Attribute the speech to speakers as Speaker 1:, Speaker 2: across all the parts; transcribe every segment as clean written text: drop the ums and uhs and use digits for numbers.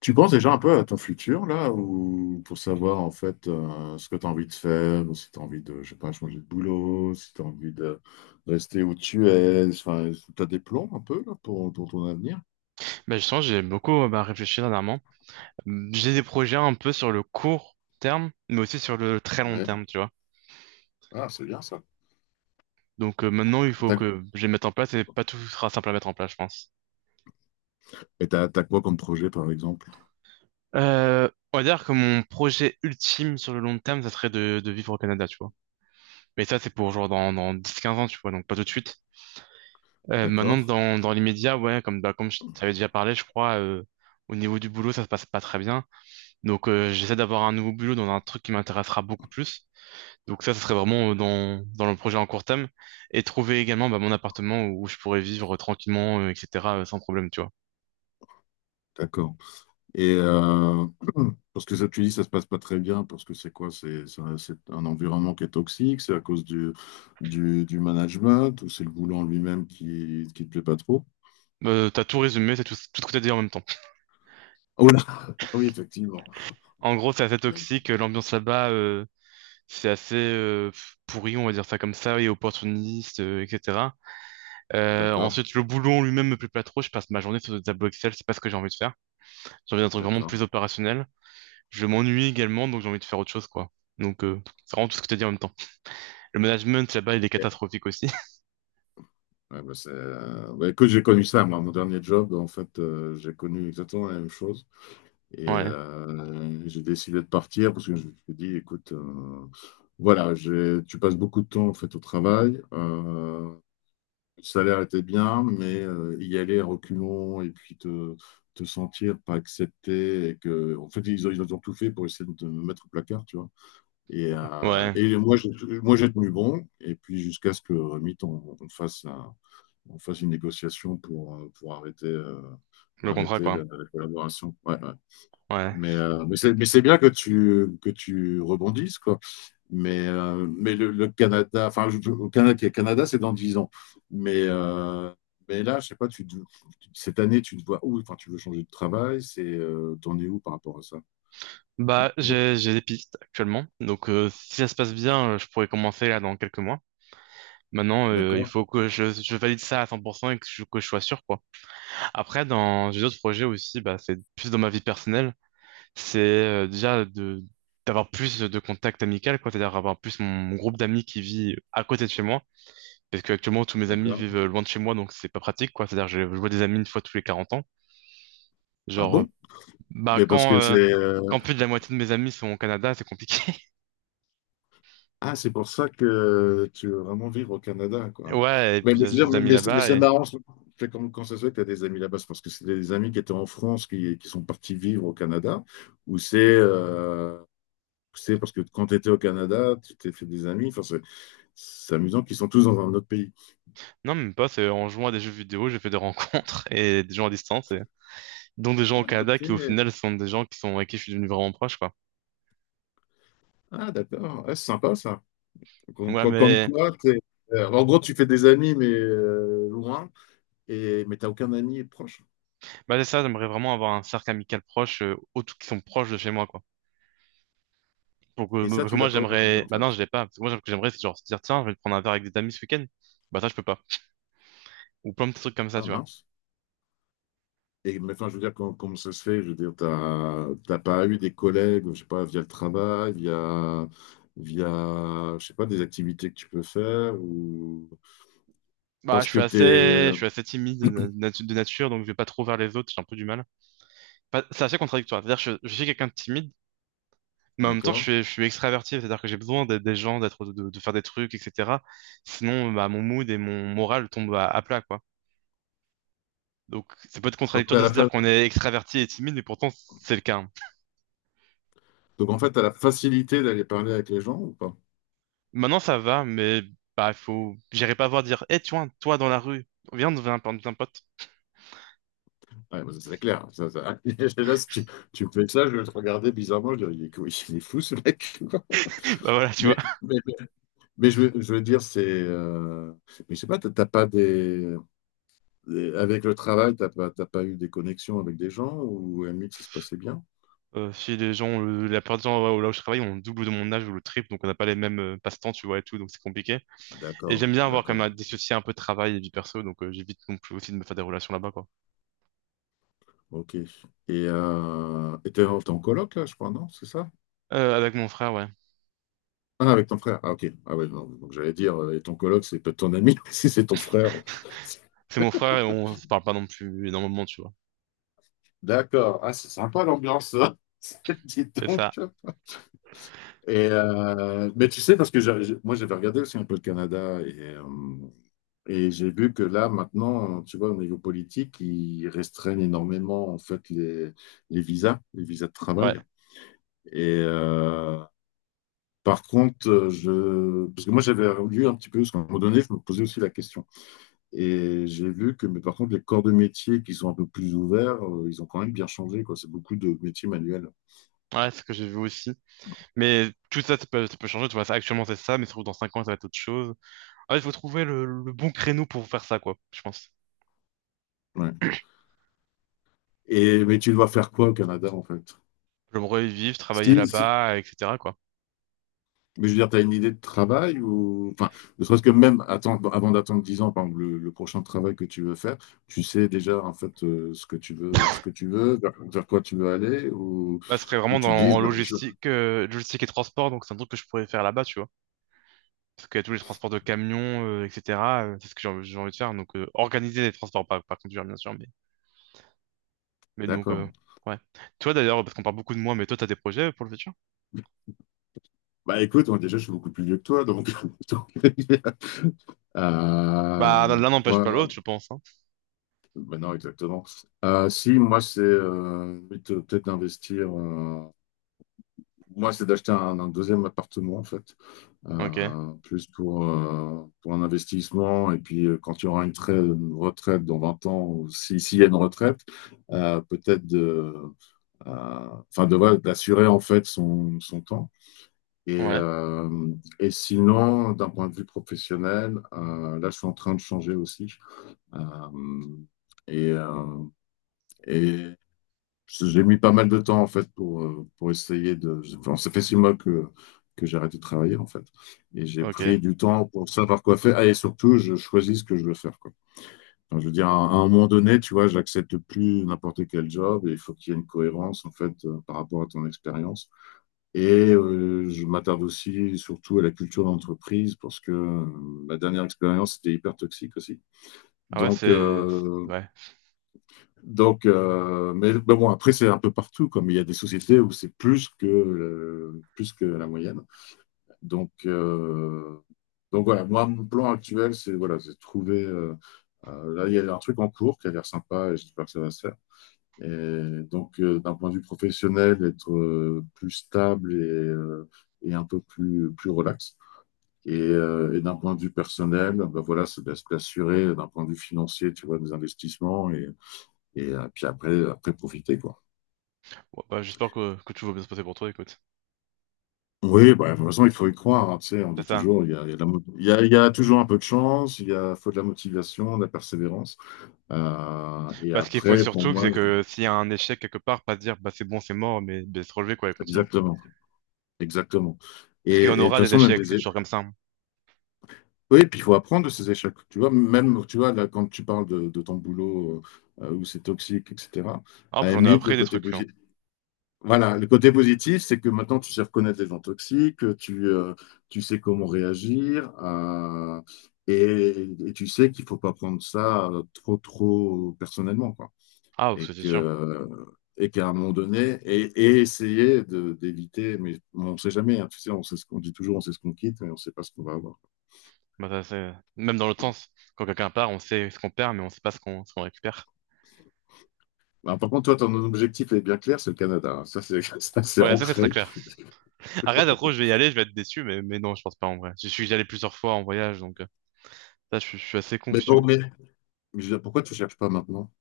Speaker 1: Tu penses déjà un peu à ton futur, là, ou pour savoir en fait ce que tu as envie de faire, ou si tu as envie de, je sais pas, changer de boulot, si tu as envie de rester où tu es, enfin, tu as des plans un peu là, pour ton avenir?
Speaker 2: Bah justement, j'ai beaucoup bah, réfléchi dernièrement. J'ai des projets un peu sur le court terme, mais aussi sur le très long
Speaker 1: Ouais.
Speaker 2: terme, tu vois.
Speaker 1: Ah, c'est bien ça.
Speaker 2: Donc maintenant, il faut
Speaker 1: T'as-
Speaker 2: que je les mette en place et pas tout sera simple à mettre en place, je pense.
Speaker 1: et t'as quoi comme projet, par exemple?
Speaker 2: On va dire que mon projet ultime sur le long terme, ça serait de vivre au Canada, tu vois. Mais ça, c'est pour genre dans 10 15 ans, tu vois, donc pas tout de suite. Maintenant,
Speaker 1: D'accord?
Speaker 2: dans l'immédiat, ouais, comme je t'avais déjà parlé, je crois, au niveau du boulot, ça se passe pas très bien. Donc j'essaie d'avoir un nouveau boulot dans un truc qui m'intéressera beaucoup plus. Donc ça serait vraiment dans le projet en court terme. Et trouver également bah, mon appartement où je pourrais vivre tranquillement, etc., sans problème, tu vois.
Speaker 1: D'accord. Et parce que ça, tu dis, ça se passe pas très bien, parce que c'est quoi? C'est un environnement qui est toxique, c'est à cause du management, ou c'est le boulot en lui-même qui te plaît pas trop?
Speaker 2: T'as tout résumé, c'est tout ce que t'as dit en même temps.
Speaker 1: Oui, effectivement.
Speaker 2: En gros, c'est assez toxique, l'ambiance là-bas, c'est assez pourri, on va dire ça comme ça, et opportuniste, etc.
Speaker 1: D'accord,
Speaker 2: Ensuite, le boulot en lui-même me plaît pas trop, je passe ma journée sur des tableaux Excel, c'est pas ce que j'ai envie de faire. J'ai envie d'un truc vraiment
Speaker 1: d'accord.
Speaker 2: plus opérationnel. Je m'ennuie également, donc j'ai envie de faire autre chose, quoi. Donc, c'est vraiment tout ce que t'as dit en même temps. Le management là-bas, il est
Speaker 1: Ok.
Speaker 2: catastrophique aussi.
Speaker 1: Ouais, bah, c'est, bah, écoute, j'ai connu ça, moi, mon dernier job, en fait, j'ai connu exactement la même chose. Et
Speaker 2: Ouais.
Speaker 1: j'ai décidé de partir parce que je me suis dit, écoute, voilà, tu passes beaucoup de temps, en fait, au travail. Le salaire était bien, mais y aller à reculons et puis te sentir pas accepté et que, en fait, ils ont tout fait pour essayer de te mettre au placard, tu vois. Et, euh,
Speaker 2: Ouais,
Speaker 1: et moi, j'ai tenu bon. Et puis, jusqu'à ce que Remit, on fasse une négociation pour arrêter, euh,
Speaker 2: le contrat
Speaker 1: arrêter
Speaker 2: quoi.
Speaker 1: la collaboration. Ouais, ouais.
Speaker 2: Ouais.
Speaker 1: Mais c'est bien que que tu rebondisses, quoi. Mais le Canada, enfin, au Canada, c'est dans 10 ans. Mais, euh, mais là, je sais pas, cette année, tu te vois où? Enfin, tu veux changer de travail, t'en es où par rapport à ça?
Speaker 2: Bah j'ai des pistes actuellement. Donc si ça se passe bien, je pourrais commencer là dans quelques mois. Maintenant, il
Speaker 1: D'accord,
Speaker 2: faut que je valide ça à 100% et que je sois sûr quoi. Après, dans j'ai d'autres projets aussi, bah c'est plus dans ma vie personnelle. C'est déjà de d'avoir plus de contacts amicaux quoi, c'est-à-dire avoir plus mon groupe d'amis qui vit à côté de chez moi. Parce que actuellement tous mes amis vivent
Speaker 1: d'accord.
Speaker 2: loin de chez moi, donc c'est pas pratique quoi. C'est-à-dire je vois des amis une fois tous les 40 ans.
Speaker 1: Ah
Speaker 2: Genre euh,
Speaker 1: bon?
Speaker 2: Bah
Speaker 1: Mais parce
Speaker 2: quand,
Speaker 1: que c'est,
Speaker 2: euh,
Speaker 1: euh,
Speaker 2: quand plus de la moitié de mes amis sont au Canada, c'est compliqué.
Speaker 1: Ah, c'est pour ça que tu veux vraiment vivre au Canada, quoi.
Speaker 2: Ouais, et puis
Speaker 1: Mais,
Speaker 2: j'ai
Speaker 1: je
Speaker 2: des amis
Speaker 1: mais
Speaker 2: là-bas
Speaker 1: c'est
Speaker 2: et
Speaker 1: marrant, c'est comme quand ça se fait que tu as des amis là-bas, c'est parce que c'est des amis qui étaient en France qui sont partis vivre au Canada, ou c'est parce que quand tu étais au Canada, tu t'es fait des amis, enfin, c'est amusant qu'ils sont tous dans un autre pays.
Speaker 2: non, même pas, c'est en jouant à des jeux vidéo, j'ai fait des rencontres et des gens à distance et dont des gens au
Speaker 1: Ah, ok,
Speaker 2: Canada qui au final sont des gens qui sont avec qui je suis devenu vraiment proche quoi.
Speaker 1: ah, d'accord, ah, c'est sympa ça. Comme,
Speaker 2: Ouais,
Speaker 1: comme- comme
Speaker 2: mais
Speaker 1: quoi, en gros, tu fais des amis, mais loin, mais t'as aucun ami proche.
Speaker 2: bah c'est ça, j'aimerais vraiment avoir un cercle amical proche autres qui sont proches de chez moi quoi. Donc
Speaker 1: Et ça,
Speaker 2: parce que
Speaker 1: tu
Speaker 2: moi
Speaker 1: l'as pas aujourd'hui,
Speaker 2: j'aimerais
Speaker 1: en
Speaker 2: bah
Speaker 1: fait.
Speaker 2: non, je l'ai pas parce que moi ce que j'aimerais c'est genre se dire tiens, je vais prendre un verre avec des amis ce week-end. Bah ça je peux pas. Ou plein de petits trucs comme ça,
Speaker 1: Ah,
Speaker 2: tu vois.
Speaker 1: mince. Et mais enfin je veux dire, comment, ça se fait? Je veux dire, t'as pas eu des collègues, je sais pas, via le travail, via, je sais pas, des activités que tu peux faire ou
Speaker 2: Bah
Speaker 1: parce
Speaker 2: je
Speaker 1: que
Speaker 2: suis assez
Speaker 1: t'es,
Speaker 2: je suis assez timide de nature donc je vais pas trop vers les autres, j'ai un peu du mal. Bah, c'est assez contradictoire. C'est-à-dire que je suis quelqu'un de timide, mais en même temps, je
Speaker 1: d'accord?
Speaker 2: suis, je suis extraverti. C'est-à-dire que j'ai besoin d'être des gens, d'être, de faire des trucs, etc. Sinon, bah, mon mood et mon moral tombent à plat, quoi. Donc, ça peut être
Speaker 1: Donc,
Speaker 2: contradictoire
Speaker 1: t'as
Speaker 2: de
Speaker 1: la
Speaker 2: se dire
Speaker 1: fa-
Speaker 2: qu'on est extraverti et timide, mais pourtant, c'est le cas, hein.
Speaker 1: Donc, en fait, t'as la facilité d'aller parler avec les gens ou pas?
Speaker 2: Maintenant, ça va, mais bah, faut... j'irai pas voir dire, eh, tu vois, toi, dans la rue, viens, on devient un pote.
Speaker 1: Ouais, bah, ça, c'est clair. Là, si tu me fais ça, je vais te regarder bizarrement, je dirais, il est fou ce mec, quoi.
Speaker 2: Bah voilà, tu
Speaker 1: Mais,
Speaker 2: vois.
Speaker 1: mais, mais je veux dire, mais je sais pas, t'as pas des. Et avec le travail, t'as pas eu des connexions avec des gens ou à la limite, ça se passait bien?
Speaker 2: Si les gens, la plupart des gens ouais, là où je travaille, ont le double de mon âge ou le triple, donc on n'a pas les mêmes passe-temps, tu vois, et tout, donc c'est compliqué. Et
Speaker 1: D'accord,
Speaker 2: j'aime bien avoir quand même
Speaker 1: d'accord.
Speaker 2: à dissocier un peu travail et vie perso, donc j'évite non plus aussi de me faire des relations là-bas, quoi.
Speaker 1: Ok. Et t'es en coloc là, je crois, non? C'est ça?
Speaker 2: Avec mon frère, ouais.
Speaker 1: Ah, avec ton frère. Ah, ok. Ah ouais, non. Donc j'allais dire, et ton coloc, c'est peut-être ton ami, si c'est ton frère.
Speaker 2: C'est mon frère et on se parle pas non plus énormément, tu vois.
Speaker 1: D'accord. Ah, c'est sympa l'ambiance, ça. Dis
Speaker 2: C'est
Speaker 1: donc.
Speaker 2: ça,
Speaker 1: Et mais tu sais, parce que moi, j'avais regardé aussi un peu le Canada. Et j'ai vu que là, maintenant, tu vois, au niveau politique, ils restreignent énormément, en fait, les visas de
Speaker 2: ouais.
Speaker 1: travail. Et par contre, parce que moi, j'avais lu un petit peu, parce qu'à un moment donné, je me posais aussi la question. Et j'ai vu que, mais par contre, les corps de métier qui sont un peu plus ouverts, ils ont quand même bien changé, quoi. C'est beaucoup de métiers manuels.
Speaker 2: Ouais, c'est ce que j'ai vu aussi. Mais tout ça, ça peut changer, tu vois. Actuellement, c'est ça, mais surtout dans 5 ans, ça va être autre chose. Ah, il faut trouver le bon créneau pour faire ça, quoi, je pense.
Speaker 1: Ouais. Mais tu dois faire quoi au Canada, en fait?
Speaker 2: J'aimerais vivre, travailler
Speaker 1: Si, si
Speaker 2: là-bas, etc., quoi.
Speaker 1: Mais je veux dire, tu as une idée de travail ou. Enfin, ne serait-ce que même attendre, avant d'attendre 10 ans, par exemple, le prochain travail que tu veux faire, tu sais déjà en fait ce que tu veux, vers quoi tu veux aller,
Speaker 2: Bah, ce serait
Speaker 1: ou
Speaker 2: vraiment
Speaker 1: tu dis,
Speaker 2: en logistique, logistique et transport, donc c'est un truc que je pourrais faire là-bas, tu vois. Parce que tous les transports de camions, etc., c'est ce que j'ai envie de faire. Donc, organiser les transports, pas conduire, bien sûr. Mais donc,
Speaker 1: d'accord.
Speaker 2: ouais. Toi, d'ailleurs, parce qu'on parle beaucoup de moi, mais toi, t'as des projets pour le futur?
Speaker 1: Bah écoute, moi, déjà, je suis beaucoup plus vieux que toi, donc. donc, euh,
Speaker 2: Bah, l'un n'empêche pas
Speaker 1: moi,
Speaker 2: l'autre, je pense. hein.
Speaker 1: bah non, exactement. Si, moi, c'est peut-être d'investir. Moi, c'est d'acheter un deuxième appartement, en fait,
Speaker 2: Ok.
Speaker 1: Plus pour un investissement. Et puis, quand il y aura une, une retraite dans 20 ans, ou si, s'il y a une retraite, Peut-être de, voilà, d'assurer, en fait, son temps. Et,
Speaker 2: Ouais.
Speaker 1: euh, et sinon, d'un point de vue professionnel, là, je suis en train de changer aussi. Euh, et, euh, et j'ai mis pas mal de temps en fait pour essayer de. Enfin, ça fait 6 mois que j'ai arrêté de travailler en fait. Et j'ai
Speaker 2: Ok.
Speaker 1: pris du temps pour savoir quoi faire. Ah, et surtout, je choisis ce que je veux faire, quoi. Enfin, je veux dire, à un moment donné, tu vois, j'accepte plus n'importe quel job et il faut qu'il y ait une cohérence en fait par rapport à ton expérience. Et je m'attarde aussi surtout à la culture d'entreprise parce que ma dernière expérience était hyper toxique aussi.
Speaker 2: Ah ouais,
Speaker 1: Donc,
Speaker 2: c'est...
Speaker 1: euh,
Speaker 2: Ouais. Ouais,
Speaker 1: donc, mais bon, après, c'est un peu partout, comme il y a des sociétés où c'est plus plus que la moyenne. Donc, euh, donc voilà, moi, mon plan actuel, c'est voilà, c'est de trouver. Là, il y a un truc en cours qui a l'air sympa et j'espère que ça va se faire. Et donc, d'un point de vue professionnel, être plus stable et un peu plus relax. Et d'un point de vue personnel, ben voilà, c'est d'assurer d'un point de vue financier, tu vois, des investissements et puis après profiter, quoi.
Speaker 2: bon, bah, j'espère que tout va bien se passer pour toi, écoute.
Speaker 1: Oui, bah, de toute façon, il faut y croire. Hein, tu sais, on
Speaker 2: C'est
Speaker 1: dit
Speaker 2: ça.
Speaker 1: toujours, il y a de la mo- il y a toujours un peu de chance, faut de la motivation, de la persévérance. Et
Speaker 2: Bah, ce qu'il faut
Speaker 1: après, pour
Speaker 2: surtout,
Speaker 1: moi,
Speaker 2: c'est
Speaker 1: je-
Speaker 2: que s'il y a un échec quelque part, pas se dire, bah, c'est bon, c'est mort, mais de se relever, quoi, et continuer.
Speaker 1: Exactement, exactement. Et,
Speaker 2: Parce qu'il y
Speaker 1: et
Speaker 2: en
Speaker 1: de toute
Speaker 2: aura des
Speaker 1: façon, même
Speaker 2: échecs,
Speaker 1: des
Speaker 2: c'est
Speaker 1: é-
Speaker 2: toujours comme ça. hein.
Speaker 1: Oui, puis il faut apprendre de ces échecs. Tu vois, même, tu vois, là, quand tu parles de ton boulot où c'est toxique, etc.,
Speaker 2: Ah,
Speaker 1: à la
Speaker 2: j'en ai
Speaker 1: limite,
Speaker 2: appris des trucs, hein.
Speaker 1: Voilà, le côté positif, c'est que maintenant tu sais reconnaître les gens toxiques, tu sais comment réagir, et tu sais qu'il faut pas prendre ça trop, trop personnellement, quoi.
Speaker 2: Ah,
Speaker 1: Et
Speaker 2: c'est sûr.
Speaker 1: que, et qu'à un moment donné, et essayer d'éviter, mais on ne sait jamais, hein, tu sais, on sait ce qu'on dit toujours, on sait ce qu'on quitte, mais on ne sait pas ce qu'on va avoir.
Speaker 2: Bah, même dans l'autre sens, quand quelqu'un part, on sait ce qu'on perd, mais on sait pas ce qu'on récupère.
Speaker 1: Bah, par contre, toi, ton objectif est bien clair, c'est le Canada. Hein. Ça, c'est, ça, c'est
Speaker 2: Ouais, ça c'est très
Speaker 1: ancré.
Speaker 2: clair. Arrête, après, je vais y aller, je vais être déçu, mais non, je pense pas en vrai. Je suis allé plusieurs fois en voyage, donc ça, je suis assez
Speaker 1: Mais bon,
Speaker 2: confiant.
Speaker 1: mais je veux dire, pourquoi tu cherches pas maintenant?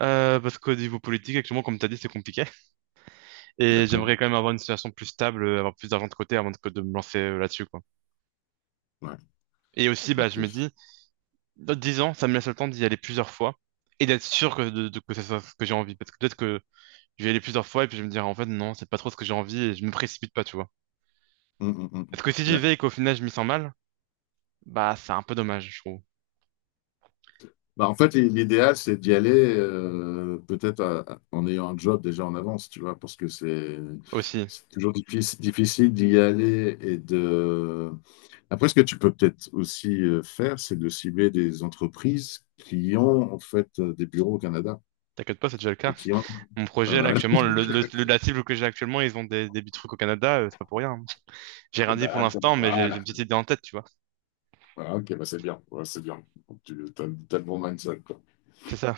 Speaker 2: Parce qu'au niveau politique, actuellement, comme t'as dit, c'est compliqué.
Speaker 1: T'es
Speaker 2: Et
Speaker 1: d'accord?
Speaker 2: j'aimerais quand même avoir une situation plus stable, avoir plus d'argent de côté que de me lancer là-dessus, quoi.
Speaker 1: Ouais,
Speaker 2: Et aussi, bah,
Speaker 1: ok.
Speaker 2: je me dis, dans 10 ans, ça me laisse le temps d'y aller plusieurs fois et d'être sûr que ça soit ce que j'ai envie. Parce que peut-être que je vais y aller plusieurs fois et puis je vais me dire, en fait, non, c'est pas trop ce que j'ai envie et je me précipite pas, tu vois.
Speaker 1: Hum, hum, hum.
Speaker 2: Parce que si j'y
Speaker 1: Ouais.
Speaker 2: vais et qu'au final je m'y sens mal, bah c'est un peu dommage, je trouve.
Speaker 1: Bah, en fait, l'idéal, c'est d'y aller peut-être en ayant un job déjà en avance, tu vois, parce que c'est
Speaker 2: Aussi,
Speaker 1: c'est toujours difficile d'y aller et de... Après, ce que tu peux peut-être aussi faire, c'est de cibler des entreprises qui ont en fait des bureaux au Canada
Speaker 2: t'inquiète pas, c'est déjà le cas.
Speaker 1: et qui ont...
Speaker 2: Mon projet là
Speaker 1: Voilà.
Speaker 2: actuellement, la cible que j'ai actuellement, ils ont des petits trucs au Canada, c'est pas pour rien, hein. J'ai rien dit pour
Speaker 1: D'accord,
Speaker 2: l'instant, mais j'ai une
Speaker 1: voilà.
Speaker 2: petite idée en tête, tu vois.
Speaker 1: Voilà, ok, bah c'est bien, ouais, c'est bien. Tu as, le bon mindset, quoi.
Speaker 2: C'est ça.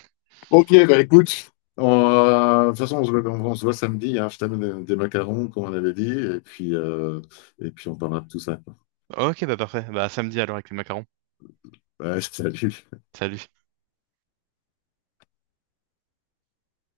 Speaker 1: Ok, bah écoute, de toute façon, on se voit, on se voit samedi, hein. Je t'amène des macarons, comme on avait dit, et puis on parlera de tout ça, quoi.
Speaker 2: Ok, bah parfait. Bah à samedi alors avec les macarons.
Speaker 1: Ouais, salut.
Speaker 2: Salut.